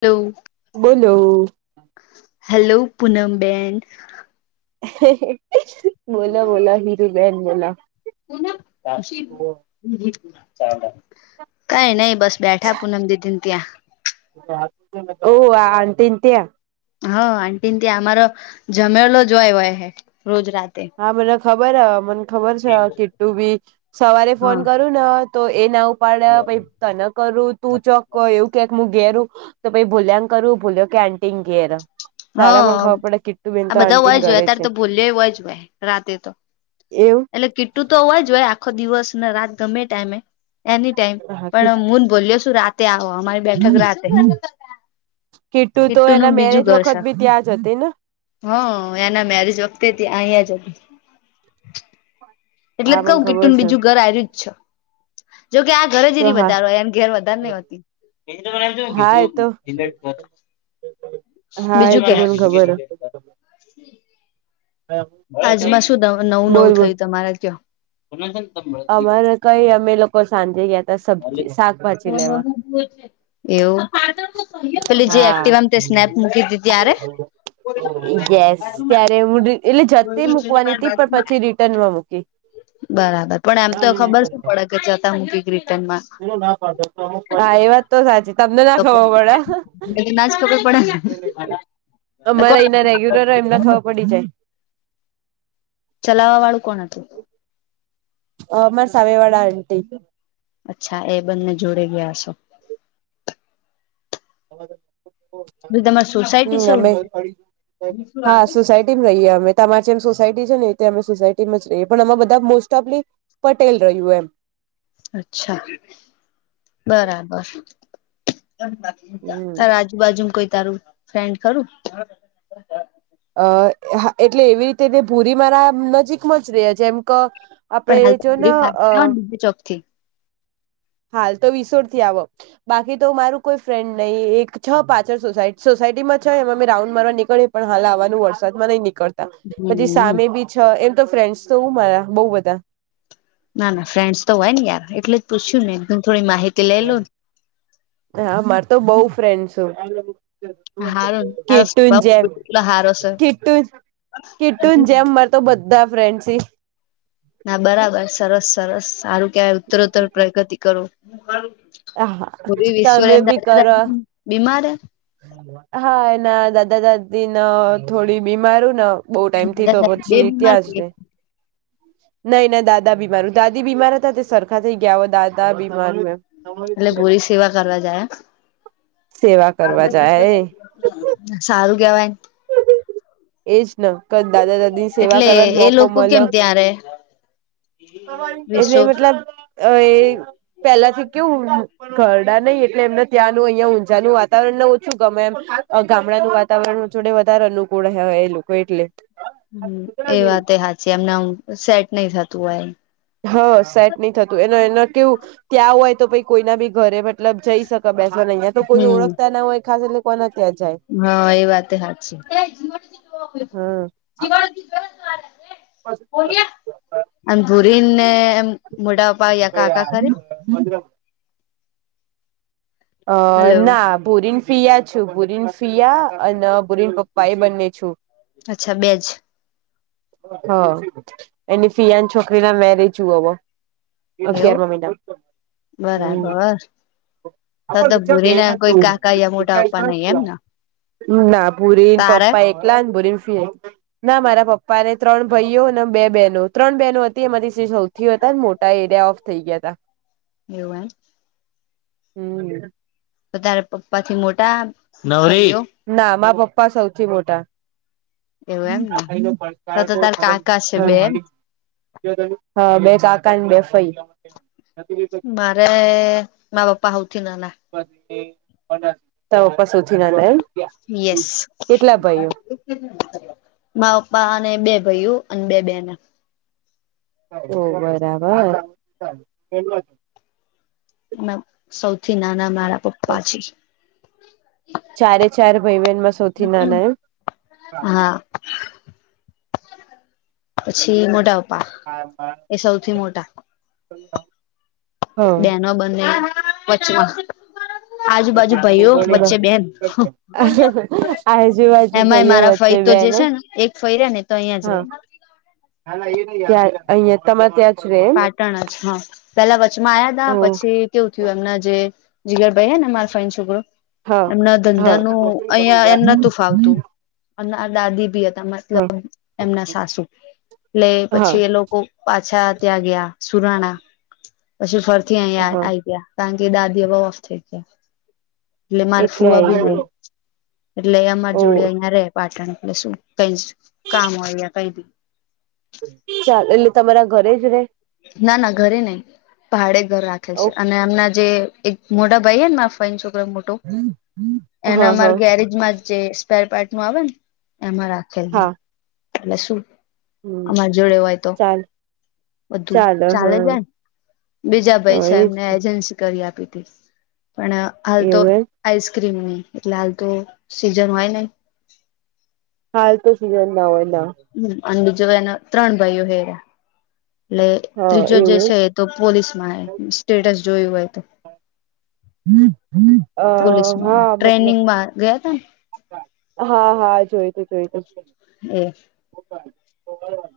Hello. બોલો. Hello Poonam બેેન. બોલો-બોલો હિરુબેન બોલો. [inaudible] કાઈ નઈ. બસ બેઠા પૂનમ દીદીને ત્યાં. ઓહ આ આંટી ને ત્યાં. હા આટી ત્યા અમારો જમેલો જ જોય હોય હે રોજ રાતે. હા મને ખબર હ મને ખબર છે કિટ્લુ બી સવારે ફોન હા કરું ન.. તો એ ના ઉપાડ્યા પછી તને કરું તું ચોક હોય એવું... કેક હું ઘેરું તો પછી ભૂલ્યાંને કરું ભૂલ્યો કેય આંટીના ઘેરે. તારે મને હ ખબર પડે કીટ્ટું બેન તો આંટીના ઘરે છે. દેવ જ ભાઈ રાતે તો. એવું. એટલે કીટું તો હોવા જો હોય આખો દિવસ ને રાત ગમે એ ટાઈમે. એની ટાઈમ હા પણ હું ને ભૂલ્યો શું રાતે આવો અમારે... બેઠક રાતે. કીટુ તો એના કિટુનું બીજું મેરેજ ઘર છે. [unintelligible] હ એના મેરેજ વખતે થી અહીંયા જ હતી. એટલે જ હા મને કવું ખબર કીટુંનું છે બીજું ઘર આયરુ જ છ જોકે આ ઘર જ તો એ હા વધારે હોય એની ઘેર... હા એ તો [unintelligible] હા એ બીજું [inaudible] તો મને ખબર આજમાં શું નવું નવું હ બોલ નવું બોલ થયું તમારા ત્યાં? અમારે કઈ અમે લોકો સાંજે ગયા તા સબ્જી શાકભાજી લેવા [unintelligible] એવું પેલી જે હા એક્ટિવામ તે સ્નેપ મૂકી હતી ત્યારે યસ ત્યારે હું એટલે જતી મૂકવાની હતી પણ પછી રિટર્ન માં મૂકી. બરાબર પણ એમ તો ખબર શું પડે કે જતાં હ રિટનમા. હા એ વાત તો સાચી તમને તો ના ખબર ના જ ખબર પડે પડે. ને. અમારે કોણ એના રેગ્યુલર એમના ખબર પડી જાય. ચલાવાવાળું કોણ હતું? અ માર સામે વાડા આન્ટી અચ્છા એ બંને જોડે ગયા હશે. તો તમારી સોસાયટી હમ છે અમે હા સુસાઈડ રહીએ અમે તમારે જેમ સોસાયટી છે ને અમે સોસાયટીમાં જ રહીએ પણ અમે બધા મોસ્ટઓફલી પટેલ રહ્યું એમ અચ્છા બરાબર. હમ તારા આજુબાજુ કોઈ તારું ફ્રેન્ડ ખરું. અ હા એટલે એવી રીતે તે ભૂરી મારા નજીકમાં જ રહ્યા છે જેમ ક, આપણે પણ હાલ એ જો ન અ બાર ચોક થી હાલ તો વિસોરથી આવ. બાકી તો મારું કોઈ ફ્રેન્ડ નહી એક છ પાછળ સોસાય સોસાયટીમાં છ એમાં મેં રાઉન્ડ મારવા નીકળ પણ હાલ આવાનું વરસાદ નહી નીકળ પછી હમ સામે બી છ એમ તો ફ્રેન્ડસ તો મારા બઉ બધા. ના ના ફ્રેન્ડ્સ તો હોય ને યાર એટલે જ પૂછ્યું ને [unintelligible] થોડી માહિતી લઈ લો ન હા મારે તો બઉ ફ્રિન્ડ્સ છે. ને હારું તારો કીટુંન સ્વભાવ જેમ કેટલો હારો છે કીટું. કીટુંન જેમ મારે તો બધા ફ્રેન્ડ છી. ના બરાબર સરસ સરસ સારું કેવાય ઉત્તરોત્તર પ્રગતિ કરો. બધી વિશ્વ તમે બી કરો [unintelligible] બીમાર હે હા એના દાદા દાદી ન થોડી બીમારુ ન. બઉુ ટાઈમથી દાદા તો દાદી બે પછી બીમાર ત્યાંજ રેય. નહી ના દાદા બીમાર દાદી બીમાર હતા તે સરખા થઈ ગયા હો દાદા બીમાર એ એટલે ગોરી સેવા કરવા જાય એમ. સેવા કરવા જાય એ સારું કેવાયન એજ ન ક દાદા દાદી. સેવા એટલે કરવાનો એ મોકો લોકો મલ કેમ ત્યાં રે એટલે રિસોર્ટ એટલા. અ એ પેલાથી કેવું, ઘરડા નહી એટલે એમને ત્યાંનું અહિયાં ઊંઝાનું વાતાવરણ ન ઓછું ગમે એમ ગામડાનું વાતાવરણ. જોડે વધારે અનુકૂળ હો એ લોકો એટલે. હ એ વાતે હાચી એમના સેટ નહી થતું હોય. હ સેટ નહી થતું એ એના કેવું ત્યાં હોય તો કોઈના બી ઘરે મતલબ જઈ શક બેસોની અયાં તો કોઈને ઓળખતા ના હોય ખાસ એટલે કોના ત્યાં જાય. હ એ વાતે હાચી. હમ [inaudible] [unintelligible] એમ પુરીને એમ.. મોડાઅપ્પા [unintelligible] [unintelligible] અ હલો ના ભુરીન ફિયા છું ભુરીન સિયા અન ભુરીન પપ્પાએ બંને છું. અચ્છા બેજ. હ એની ફિયાન છોકરીના મેરેજ જોવોવો. એવું અગિયારમાં મહિનામ. બરાબર ત તો ભૂરીના કોઈ કાકા યા મોટા પપ્પા નહી એમ ન. ના ભુરીન પપ્પા એકલા જ ન ભુરીન ફી એક. ના મારા પપ્..... મારે ત્રણ ભઈઓ અન બે બેહેનો ત્રણ બહેનો હતી. એમાંથી સે સૌથી વધારે મોટા એરિયા ઓફ થઈ ગયા તા. એ [unintelligible] હમ્મ. તો તારે પપ્પાથી મોટા નવરી [unintelligible] ના માં પપ્પા સૌથી મોટા. એવું એમ ને તો તો તાર કાકા છે બે [unintelligible] હા બે કાકાને બે ફઈ [unintelligible] મારે મા પપ્પા હઉથી નાના. [unintelligible] તારા પપ્પા સૌથી નાના એમ. યેશ. કેટલા ભાઈઓ મા અપ્પા અને બે ભઈઓ અને બે બેનો. ઓ બરાબર. [unintelligible] નમ સૌથી નાના મારા પપ્પા છે. ચારે ચાર ભઈ બેનમાં સૌથી નાના એમ? હા. પછી મોટા અપ્પા એ સૌથી મોટા. [unintelligible] ન્તા. બેનો બંને [unintelligible] આજુબાજુ ભાઈઓ વચ્ચે બેન આજુબાજુ એમાંય ભાઈઓ મારા વચ્ચે ફઈ તો જે બેને છે ને. એક ફય રયને તો અહીંયા જ રે. ક્યાંય અહિયાં તમારે ત્યાં. જ રે એમ પાટણ જ હ પેલા વચમાં આયા ઓ તા પછી. કેવું થયું એમના જે જીગરભાઈ હેને મા ફાઈના છોકરો હા એમના હા ધંધાનું અહિયાં એમ નતું ફાવતું. અમના અ દાદી બી હતા હા મતલબ એમના સાસુ એટલે હા પછી એ લોકો, પાછા ત્યાં ગ્યા સુરાણા પછી ફરથી અહીયા હા આઈ ગ્યા. કારણ કે દાદી અવે ઓફ થાય ગ્યા એટલે મારે ફુવા આઈ બી ગયા નહી. એટલે અમાર ઓ જોડે અહિયાં રે પાટણ એટલે શું કઈ જ કામ હોય યા કઈ બી. ચાલ એટલે તમારા ઘરે જ રેય? ના ના ઘરે નઈ ભાડે ઘર રાખે ઓ છે. અને એમના જે એક મોટા ભાઈ હે ને મારા ફઈનો છોકરો મોટો હા એના અમારે હા ગેરેજમાં જ જે સ્પેર પાર્ટનું આવેન એમાં રાખેલ છે. હા એટલે શું? હમ અમાર જોડે હોય તો. ચાલ બધું ચાલે જાય બીજા ભઈ હા છે, એજ એમને એજન્સી કરી આપી તી. પણ હાલ તો એવું એમ આઈસક્રીમની એટલે હાલ તો સીઝન હોય ને. હાલ તો સીઝનના હોય ના. અન જરાં એના ત્રણ ભાઈઓ હેર્યા એટલે હા ત્રીજો જે એવું એમ છે. તો પોલીસ માં સ્ટેટસ જોયું હોય તો હમ્મ હમ્મ અ પોલીસમાં હા મતલબ ટ્રેનિંગમાં ગયા તા ને હા હા જોયતું જોયતું હમ્મ. [inaudible]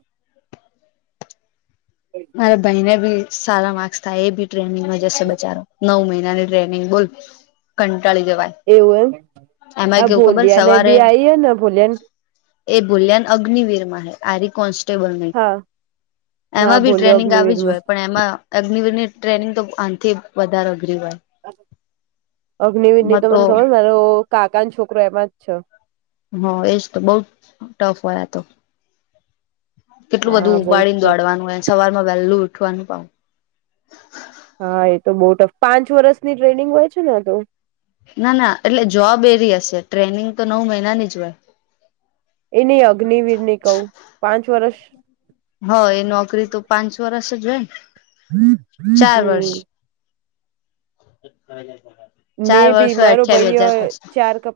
મારા ભાઈને બી સારા માર્ક્સ થાય એ બી ટ્રેનિંગમાં જશે બચારો નવ મહિનાની ટ્રેનિંગ બોલ કંટાળી જવાય એવું એમ એમાં આ કેવું ખબર ભોલિયાને એ સવારે બી આવી હે ને ભોલિયાન એ ભૂલ્યાન અગ્નવીર માં આરી કોન્સ્ટેબલ ન હા હા એમાં બી ભોલ્યો ટ્રેનિંગ અગ્નિવીર આવી જ માં હોય પણ એમાં અગ્નિવરની ટ્રેનિંગ તો આથી વધારે અઘરી હોય અગ્નિવર ની તો મને ખબર મારો કાકા છોકરો એમાં જ છે હ એજ તો બઉ ટફ હોય આતો કેટલું હા બધું બઉ જ ઉપાડીને ટફ દોડવાનું હોય સવારમાં વહેલું ઉઠવાનું પાહુ હા એ તો બઉ ટફ પાંચ વર્ષની ટ્રેનિંગ હોય છે ને આતો ના ના એટલે જોબ એવી હશે ટ્રેનિંગ તો નવ મહિનાની જ હોય એ નય અગ્નવીર ની કહું પાંચ વર્ષ હ એ નોકરી તો પાંચ વર્ષ જ હોય ને ચાર વર્ષ હમ [unintelligible] મે ચાર બી વર્ષ હોય મારો અઠ્યાવીસ હજાર ભાઈ પાછું ચાર કપ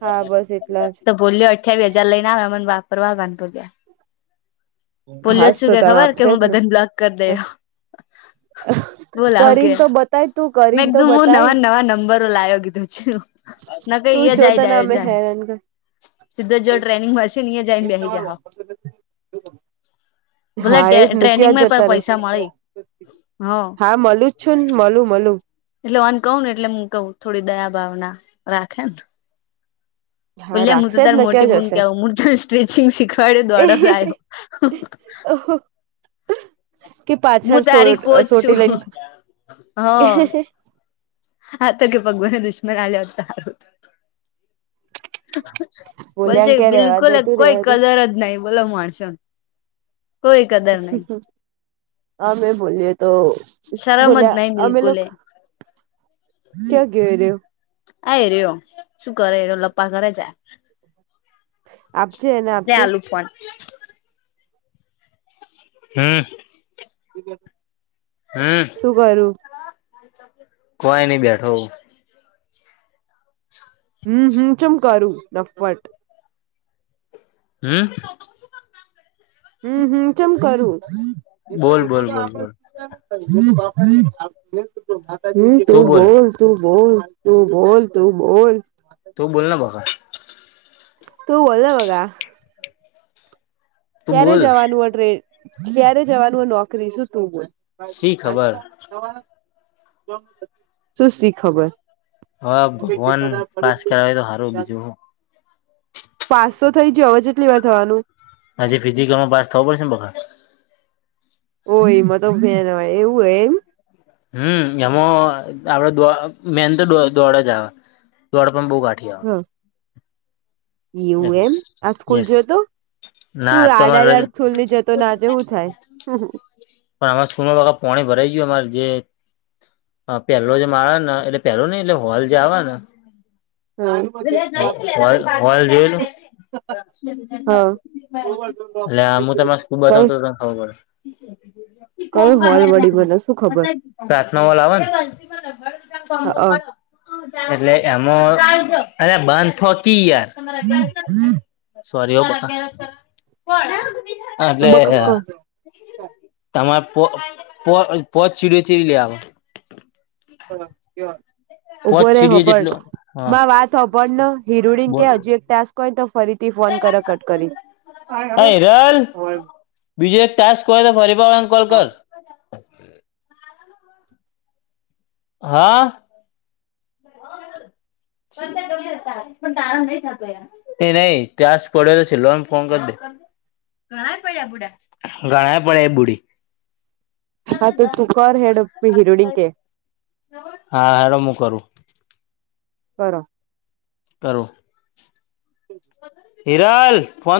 હા બસ એટલા તો ભોલ્યો અઠાવી હજાર લઈન આવે મને વાપરવા [unintelligible] ભોલ્યો હાસ જ શું તો કે તને ખબર કે આપશે હું જ બધા ને બ્લોક કરી ને દેય બોલાવું કે કરીને તો બતાય તું મેં કરીને તો એકધું હું બતાય નવા નવા નંબરો લાયો કીધું છુ ના કઈ તું ઈયા જો જાય તને ડાયજ અમે હેરાન સીધો જ જો ટ્રેનિંગમાં હસે ન્યા જઈને બેસી જાશો [inaudible] ભલે હા એજ ને ત્યાં ટ્રેનિંગમાં પણ જતાં પૈસા રેસુ મળી હ હા મલું જ છું ને મલું મલું એટલે આન કહું ને એટલે હું કવું થોડી દયા ભાવના રાખેને હા ભોલ્યા હું તો રાખશે જ તાર ને મોટી ક્યાં બૂન જશે કેવાવ મુ તારી સ્ટ્રેચિંગ શીખવાડ દોડો રાયો અહો હું તારી કોચ સોટી છું [inaudible] હ લઈને આ કે ભગવાને દુશ્મન આલીયો હોતો હારૂ હતુ બોલ બોલ્યા છે કે રેવા બિલકુલ દે તું કોઈ રેવા દે કદર જ નહીં બોલો માણસો ને હમ્મ હમ્મ હા મેં બોલીએ તો શરમ જ બોલ્યા નહી અમે લો બિલકુલ એ ક્યા ક્યા ગયો આ રહ્યો શું કરે લપા કરે જાય આપજે એને લે આપજે આલું ફોન હમ્મ. [inaudible] હમ્મ. શું કરું કોઈ નઈ બેઠો હુ હમ્મ હમ્મ ચુંમ કરું નફટ હમ હમ હમ ચેમ કરું હમ હમ, બોલ બોલ બોલ બોલ હમ તું બોલ તું બોલ તું બોલ તું બોલ તું બોલના બકા તુંબોલ ને બગા તું ક્યારે બોલ જવાનું હો ટ્રેન, ક્યારે જવાનું હો નોકરી શું તું બોલ? શી ખબર [inaudible] શું શી ખબર? હા, ભગવાન પાસ કરે તો સારું બીજું હું! પાંસો થઈ જ્યો, હવે જેટલી વાર થવાનું. હજી ફિઝિકલમાં પાસ થવું પડશે ને બકા! ઓ એમાં [inaudible] હોય એવું હો એમ! હમ એમાં આપડ દો મેન તો દો-દોડ જ આવે. દોડ પણ બો ગાઠી હો્ હ એવું એમ આ સ્કૂલ યસ જોયો તો! ના તું તો અમારે રજા આડાદડ થુલની જતો, ના આજે શું થાય? હું-હ પણ અમારા સ્કૂલમાં ઓલા પાણી ભરાઈ ગયું અમારે જે હા પેલો જ માળ ને એટલે પેહલો નઈ એટલે હોલ જે આવે ને હા કઈ [unintelligible] હો-હોલ હોલ [inaudible] એ હું તમને સ્કૂ ્રસ્તો બતાવતો એટલે ખબર કઈ હોલ વળી [unintelligible] ્ મને શું ખબર [unintelligible] ચારસો વાલા આવે ને [unintelligible] નવાણું ના કોમ્બો હ મળે. [inaudible] એટલે એમાં અરે બંધ થકી યાર. સોરી હા બકા, [inaudible] આ જે બકક આ. તમારે પો પો પોચ્ ચીડ ચીડી લેવા. હા, કયાં? પોચ ઉભો રે સીડીઓ હોભ્ળ, જેટલું હા માં વાત હોભ્ળને હિરુડી બોલ કે હજુ એક ટાસ્ક કઈ તો ફરીથી ફોન કરે કટ કરી ને. હ હિરલ બીજું એક ટાસ્ક હોય તો ફરી પા કોલ કર. હા. શવ્ધ કરી હતા પણ તારામ નય થતું યાર્. એ નઈ ટાસ્ક પડ્યો છે, લોને ફોન કરી દે. ઘણા પડ્યા બુડા, ઘણા પડ્યા એ બુડી. આ તો તુ કર હેડ અપ હિરુડીન્ કેે. હા હેડ હું કરું. કરો. કરુ. હિરાલ ફોન તો